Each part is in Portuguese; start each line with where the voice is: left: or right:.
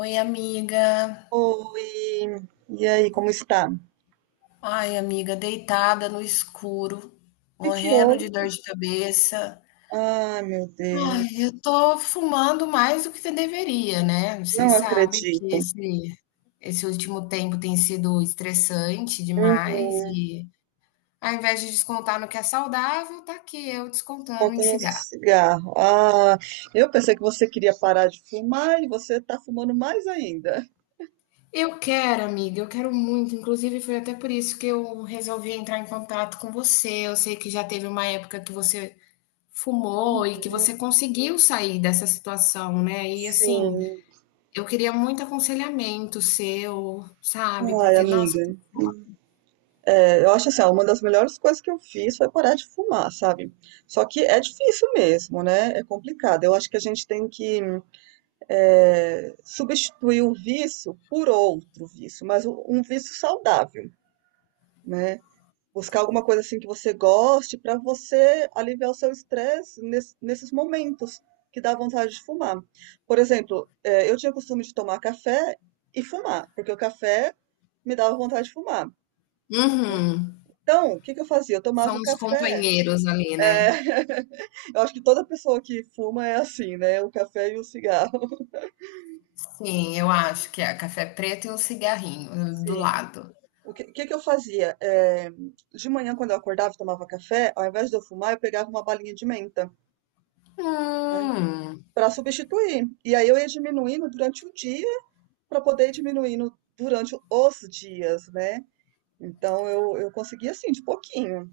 left: Oi, amiga.
right: Oi, e aí, como está? O
left: Ai, amiga, deitada no escuro,
right: que que
left: morrendo de
right: houve?
left: dor de cabeça.
right: Ai, meu
left: Ai,
right: Deus,
left: eu tô fumando mais do que deveria, né? Você
right: não
left: sabe que
right: acredito.
left: esse último tempo tem sido estressante demais
right: Uhum,
left: e ao invés de descontar no que é saudável, tá aqui eu descontando em
right: contando um
left: cigarro.
right: cigarro. Ah, eu pensei que você queria parar de fumar e você está fumando mais ainda.
left: Eu quero, amiga, eu quero muito. Inclusive, foi até por isso que eu resolvi entrar em contato com você. Eu sei que já teve uma época que você
right: Uhum,
left: fumou e que você conseguiu sair dessa situação, né. E assim,
right: sim,
left: eu queria muito aconselhamento seu, sabe,
right: ai,
left: porque nossa.
right: amiga. É, eu acho assim, ó, uma das melhores coisas que eu fiz foi parar de fumar, sabe? Só que é difícil mesmo, né? É complicado. Eu acho que a gente tem que é, substituir o vício por outro vício, mas um vício saudável, né? Buscar alguma coisa assim que você goste para você aliviar o seu estresse nesses momentos que dá vontade de fumar. Por exemplo, eu tinha o costume de tomar café e fumar, porque o café me dava vontade de fumar, né?
left: Uhum.
right: Então, o que que eu fazia? Eu tomava o
left: São os
right: café.
left: companheiros ali,
right: eh,
left: né.
right: Eu acho que toda pessoa que fuma é assim, né? O café e o cigarro.
left: Sim, eu acho que é café preto e um cigarrinho do
right: Sim.
left: lado.
right: O que, que eu fazia? De manhã, quando eu acordava e tomava café, ao invés de eu fumar, eu pegava uma balinha de menta, né?
left: Hum.
right: Para substituir. E aí eu ia diminuindo durante o dia para poder ir diminuindo durante os dias, né? Então eu consegui assim, de pouquinho.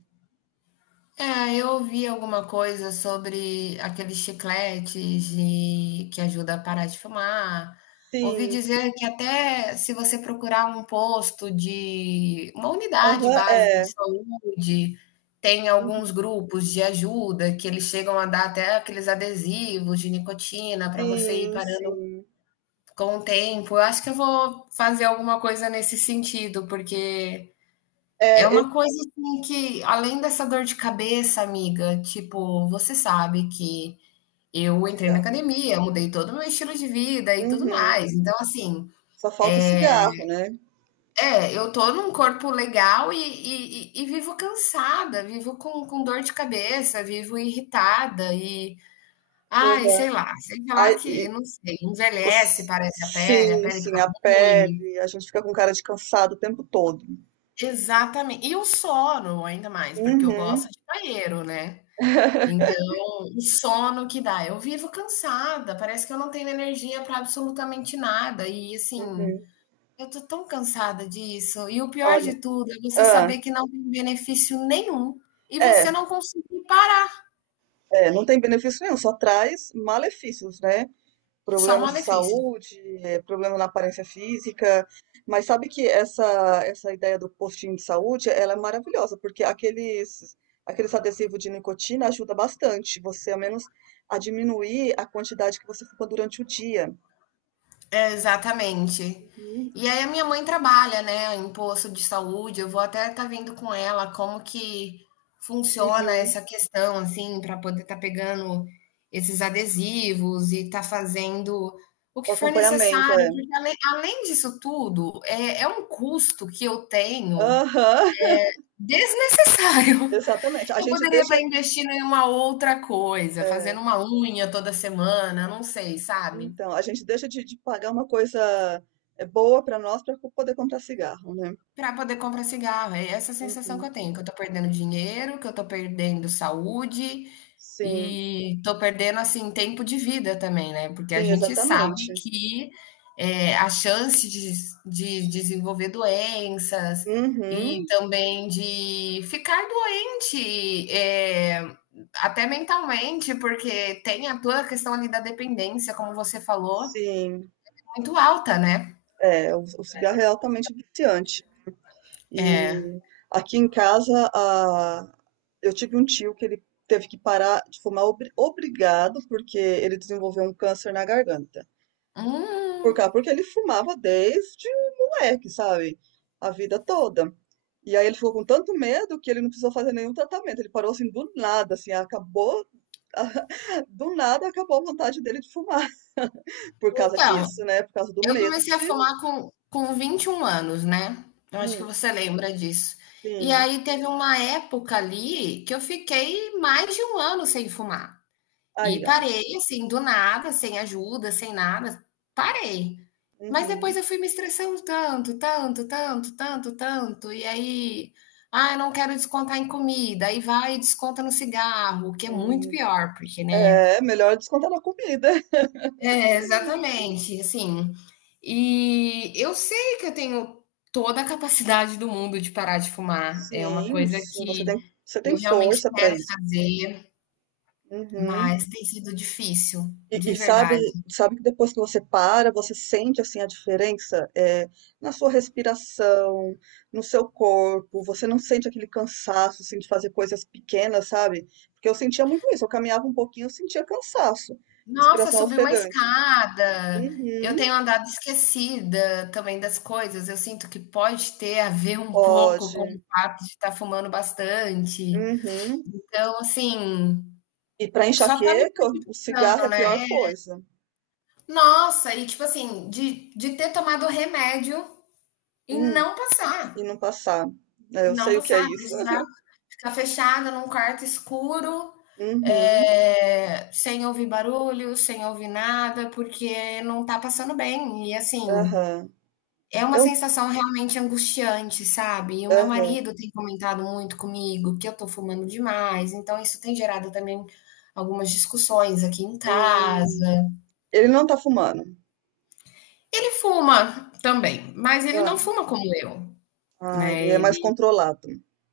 left: É, eu ouvi alguma coisa sobre aqueles que ajuda a parar de fumar. Ouvi
right: Sim,
left: dizer que até se você procurar um posto de uma unidade
right: aham,
left: básica
right: é.
left: de saúde, tem alguns
right: Uhum.
left: grupos de ajuda que eles chegam a dar até aqueles adesivos de nicotina para você ir
right: Sim,
left: parando
right: sim.
left: com o tempo. Eu acho que eu vou fazer alguma coisa nesse sentido, porque é
right: É,
left: uma
right: esse
left: coisa assim que, além dessa dor de cabeça, amiga, tipo, você sabe que eu entrei na
right: cigarro.
left: academia, mudei todo o meu estilo de vida e tudo
right: Uhum.
left: mais. Então, assim,
right: Só falta o cigarro, né?
left: é, eu tô num corpo legal e, e vivo cansada, vivo com dor de cabeça, vivo irritada e, ai,
right: Uhum.
left: sei lá
right: Aí,
left: que, não sei, envelhece, parece a
right: sim,
left: pele
right: sim,
left: fica
right: a
left: ruim.
right: pele, a gente fica com cara de cansado o tempo todo.
left: Exatamente. E o sono, ainda mais, porque eu gosto
right: Uhum.
left: de banheiro, né? Então, o sono que dá. Eu vivo cansada, parece que eu não tenho energia para absolutamente nada. E assim,
right: Uhum.
left: eu tô tão cansada disso. E o pior
right: Olha,
left: de tudo é você
right: ah,
left: saber que não tem benefício nenhum e
right: é,
left: você não conseguir parar,
right: é, não tem benefício nenhum, só traz malefícios, né?
left: só um
right: Problemas de
left: malefício.
right: saúde, é, problema na aparência física. Mas sabe que essa ideia do postinho de saúde, ela é maravilhosa, porque aqueles adesivos de nicotina ajuda bastante você, ao menos, a diminuir a quantidade que você fuma durante o dia.
left: É, exatamente.
right: Uhum,
left: E aí a minha mãe trabalha, né, em posto de saúde. Eu vou até estar vendo com ela como que funciona
right: uhum.
left: essa questão, assim, para poder estar pegando esses adesivos e estar fazendo o
right: O
left: que for
right: acompanhamento, é.
left: necessário, porque além disso tudo, é, é um custo que eu tenho
right: Aham,
left: desnecessário.
right: exatamente. A
left: Eu
right: gente
left: poderia estar
right: deixa,
left: investindo em uma outra coisa,
right: é,
left: fazendo uma unha toda semana, não sei, sabe?
right: então, a gente deixa de pagar uma coisa é, boa para nós para poder comprar cigarro, né?
left: Para poder comprar cigarro. É essa a sensação que eu
right: Uhum.
left: tenho, que eu tô perdendo dinheiro, que eu tô perdendo saúde
right: Sim,
left: e tô perdendo assim tempo de vida também, né? Porque a
right: sim,
left: gente sabe
right: exatamente.
left: que é, a chance de desenvolver doenças e
right: Uhum.
left: também de ficar doente, é, até mentalmente, porque tem a toda a questão ali da dependência, como você falou,
right: Sim,
left: muito alta, né?
right: é, o cigarro é altamente viciante. E
left: É.
right: aqui em casa, eu tive um tio que ele teve que parar de fumar obrigado, porque ele desenvolveu um câncer na garganta. Por
left: Hum,
right: cá, porque ele fumava desde moleque, sabe? A vida toda. E aí ele ficou com tanto medo que ele não precisou fazer nenhum tratamento. Ele parou assim do nada, assim, acabou, do nada acabou a vontade dele de fumar. Por causa
left: então,
right: disso, né? Por causa do
left: eu
right: medo
left: comecei a
right: de.
left: fumar com 21 anos, né? Eu acho que
right: Hum,
left: você lembra disso. E
right: sim.
left: aí teve uma época ali que eu fiquei mais de um ano sem fumar. E
right: Aí, ó.
left: parei, assim, do nada, sem ajuda, sem nada. Parei. Mas depois
right: Uhum,
left: eu fui me estressando tanto, tanto, tanto, tanto, tanto. E aí, ah, eu não quero descontar em comida. Aí vai e desconta no cigarro, o que é muito
right: uhum.
left: pior, porque, né?
right: É melhor descontar na comida.
left: É, exatamente, assim. E eu sei que eu tenho toda a capacidade do mundo de parar de fumar. É uma
right: Sim,
left: coisa
right: sim.
left: que
right: Você tem
left: eu realmente
right: força pra
left: quero
right: isso.
left: fazer, mas
right: Uhum.
left: tem sido difícil,
right: E,
left: de
right: e sabe,
left: verdade.
right: sabe que depois que você para, você sente assim a diferença é, na sua respiração, no seu corpo, você não sente aquele cansaço assim, de fazer coisas pequenas, sabe? Porque eu sentia muito isso, eu caminhava um pouquinho, eu sentia cansaço,
left: Nossa,
right: respiração
left: subir uma
right: ofegante.
left: escada. Eu
right: Uhum,
left: tenho andado esquecida também das coisas. Eu sinto que pode ter a ver um pouco com o
right: pode.
left: fato de estar fumando bastante.
right: Uhum.
left: Então, assim,
right: E para
left: só tá me
right: enxaqueca, o cigarro é
left: prejudicando,
right: a
left: né?
right: pior coisa.
left: Nossa, e tipo assim, de ter tomado remédio e
right: Hum,
left: não
right: e
left: passar,
right: não passar. É, eu
left: não
right: sei o que é
left: passar,
right: isso.
left: precisar ficar fechada num quarto escuro,
right: Uhum.
left: eh, sem ouvir barulho, sem ouvir nada, porque não tá passando bem. E assim,
right: Aham.
left: é uma
right: Eu,
left: sensação realmente angustiante, sabe. E o meu
right: aham.
left: marido tem comentado muito comigo que eu tô fumando demais, então isso tem gerado também algumas discussões aqui em
right: Hum.
left: casa.
right: Ele não tá fumando.
left: Ele fuma também, mas ele
right: Ah,
left: não fuma como eu.
right: ah,
left: Né,
right: ele é mais
left: ele
right: controlado.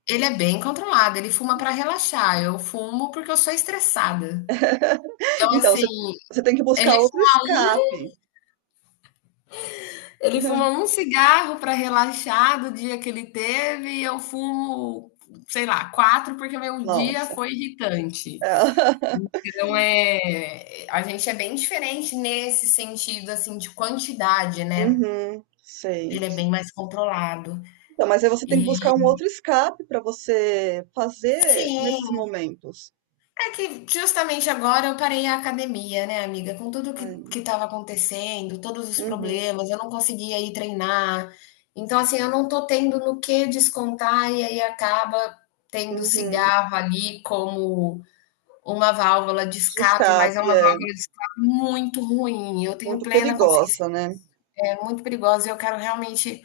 left: ele é bem controlado, ele fuma pra relaxar, eu fumo porque eu sou estressada. Então,
right: Então,
left: assim,
right: você, você tem que
left: ele
right: buscar outro escape.
left: ele fuma um cigarro pra relaxar do dia que ele teve e eu fumo, sei lá, 4 porque meu dia
right: Nossa.
left: foi irritante.
right: É.
left: Então é a gente é bem diferente nesse sentido, assim, de quantidade, né,
right: Uhum, sei.
left: ele é bem mais controlado.
right: Então, mas aí você tem que buscar
left: E
right: um outro escape para você fazer nesses
left: sim.
right: momentos.
left: É que justamente agora eu parei a academia, né, amiga? Com tudo
right: Ai,
left: que estava acontecendo, todos os
right: uhum,
left: problemas, eu não conseguia ir treinar. Então, assim, eu não tô tendo no que descontar e aí acaba tendo
right: uhum.
left: cigarro ali como uma válvula de
right: De
left: escape, mas é
right: escape
left: uma
right: é
left: válvula de escape muito ruim. Eu tenho
right: muito
left: plena consciência
right: perigosa, né?
left: que é muito perigosa e eu quero realmente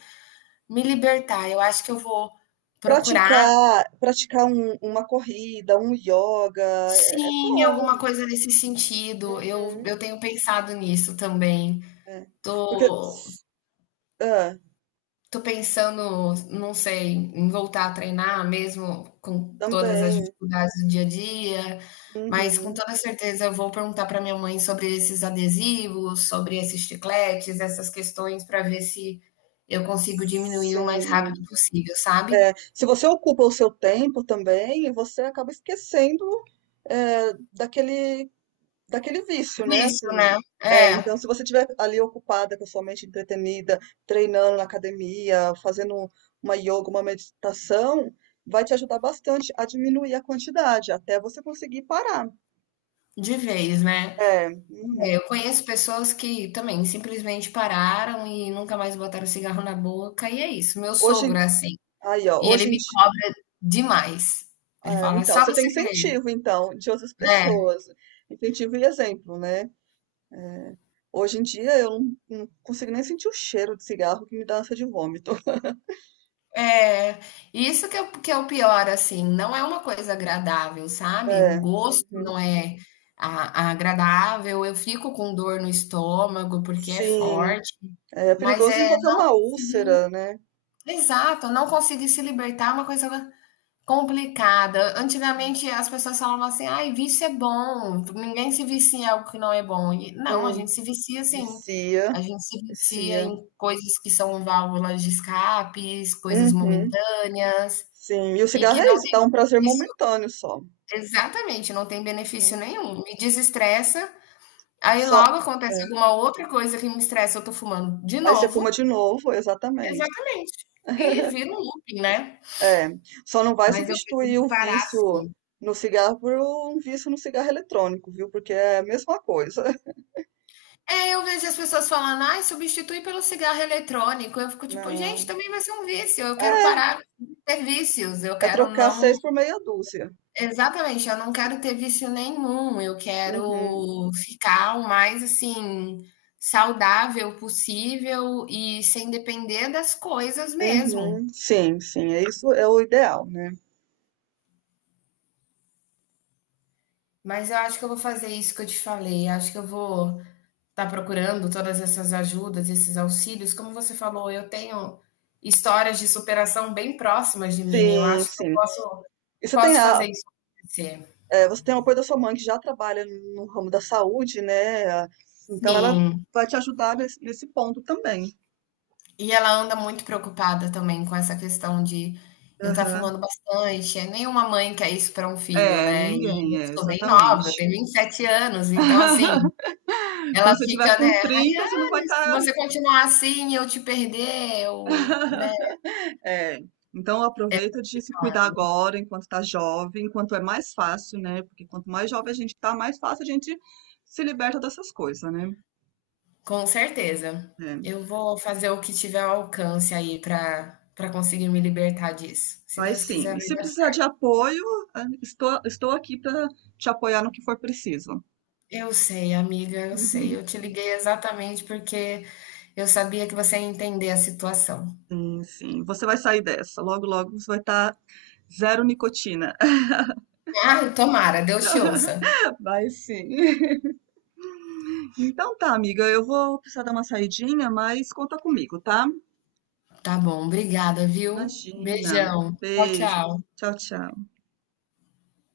left: me libertar. Eu acho que eu vou procurar.
right: Praticar, praticar uma corrida, um yoga é, é
left: Sim,
right: bom.
left: alguma coisa nesse sentido. Eu
right: Uhum,
left: eu tenho pensado nisso também.
right: é. Porque
left: Tô
right: ah,
left: tô pensando, não sei, em voltar a treinar mesmo com todas as
right: também,
left: dificuldades do dia a dia, mas com
right: uhum,
left: toda certeza eu vou perguntar para minha mãe sobre esses adesivos, sobre esses chicletes, essas questões para ver se eu consigo diminuir o mais
right: sim,
left: rápido
right: é.
left: possível, sabe?
right: Se você ocupa o seu tempo também, você acaba esquecendo é, daquele vício, né?
left: Vício, né?
right: Assim, é, então, se
left: É,
right: você estiver ali ocupada com a sua mente entretenida, treinando na academia, fazendo uma yoga, uma meditação, vai te ajudar bastante a diminuir a quantidade, até você conseguir parar.
left: de vez, né?
right: É,
left: É,
right: uhum.
left: eu conheço pessoas que também simplesmente pararam e nunca mais botaram cigarro na boca, e é isso. Meu
right: Hoje,
left: sogro
right: em-
left: é assim,
right: Aí, ó,
left: e ele me cobra demais. Ele
right: ah,
left: fala: "É
right: então,
left: só
right: você tem
left: você querer".
right: incentivo, então, de outras
left: Né.
right: pessoas, incentivo e exemplo, né? É, hoje em dia, eu não, não consigo nem sentir o cheiro de cigarro que me dá ânsia de vômito.
left: É. Isso que é o pior, assim, não é uma coisa agradável, sabe. O
right: É,
left: gosto
right: uhum.
left: não é a agradável, eu fico com dor no estômago, porque é
right: Sim.
left: forte,
right: É
left: mas,
right: perigoso
left: é
right: envolver
left: não
right: uma
left: conseguir
right: úlcera, né?
left: exato, não conseguir se libertar é uma coisa complicada. Antigamente as pessoas falavam assim: "Ai, vício é bom, ninguém se vicia em algo que não é bom". E não, a
right: Hum,
left: gente se vicia sim.
right: vicia,
left: A gente se vicia
right: vicia.
left: em coisas que são válvulas de escapes, coisas
right: Uhum,
left: momentâneas
right: sim. E o
left: e
right: cigarro
left: que
right: é
left: não
right: isso, dá um prazer
left: tem isso
right: momentâneo só.
left: exatamente, não tem benefício
right: Uhum.
left: nenhum. Me desestressa, aí
right: Só.
left: logo acontece
right: É.
left: alguma outra coisa que me estressa, eu tô fumando de
right: Aí você fuma de
left: novo.
right: novo, exatamente.
left: Exatamente. E vira um looping, né.
right: É. Só não vai
left: Mas eu
right: substituir o
left: pretendo parar
right: vício
left: sim.
right: no cigarro por um vício no cigarro eletrônico, viu? Porque é a mesma coisa.
left: É, eu vejo as pessoas falando, ai, substitui pelo cigarro eletrônico. Eu fico tipo, gente,
right: Não.
left: também vai ser um vício. Eu quero parar de ter vícios. Eu
right: É
left: quero
right: trocar
left: não.
right: seis por meia dúzia.
left: Exatamente, eu não quero ter vício nenhum. Eu
right: Uhum.
left: quero ficar o mais assim, saudável possível e sem depender das coisas mesmo.
right: Uhum. Sim, sim. É isso, é o ideal, né?
left: Mas eu acho que eu vou fazer isso que eu te falei. Acho que eu vou está procurando todas essas ajudas, esses auxílios. Como você falou, eu tenho histórias de superação bem próximas de mim. Eu
right: Sim,
left: acho que eu
right: sim.
left: posso,
right: E você tem
left: posso
right: a,
left: fazer isso acontecer.
right: eh, você tem o apoio da sua mãe que já trabalha no ramo da saúde, né? Então ela
left: Sim.
right: vai te ajudar nesse ponto também.
left: E ela anda muito preocupada também com essa questão de eu estar
right: Aham.
left: fumando bastante. É nenhuma mãe quer isso para um filho,
right: É,
left: né? E
right: ninguém,
left: eu
right: é,
left: sou bem nova, eu
right: exatamente.
left: tenho 27 anos, então assim, ela
right: Quando você tiver
left: fica, né,
right: com 30, você não vai
left: Rayane, se
right: estar.
left: você continuar assim, eu te perder, eu, né?
right: É. Então aproveita de se cuidar agora, enquanto tá jovem, enquanto é mais fácil, né? Porque quanto mais jovem a gente tá, mais fácil a gente se liberta dessas coisas, né?
left: Com certeza.
right: É.
left: Eu vou fazer o que tiver ao alcance aí para conseguir me libertar disso. Se
right: Vai
left: Deus
right: sim.
left: quiser,
right: E
left: vai
right: se
left: dar
right: precisar de
left: certo.
right: apoio, ah, estou, estou aqui para te apoiar no que for preciso.
left: Eu sei, amiga, eu sei. Eu te liguei exatamente porque eu sabia que você ia entender a situação.
right: Sim, sim. Você vai sair dessa. Logo, logo você vai estar zero nicotina.
left: Ai, tomara, Deus te ouça.
right: Vai sim. Então tá, amiga. Eu vou precisar dar uma saidinha, mas conta comigo, tá?
left: Tá bom, obrigada, viu?
right: Imagina.
left: Beijão. Tchau,
right: Beijo.
left: tchau.
right: Tchau, tchau.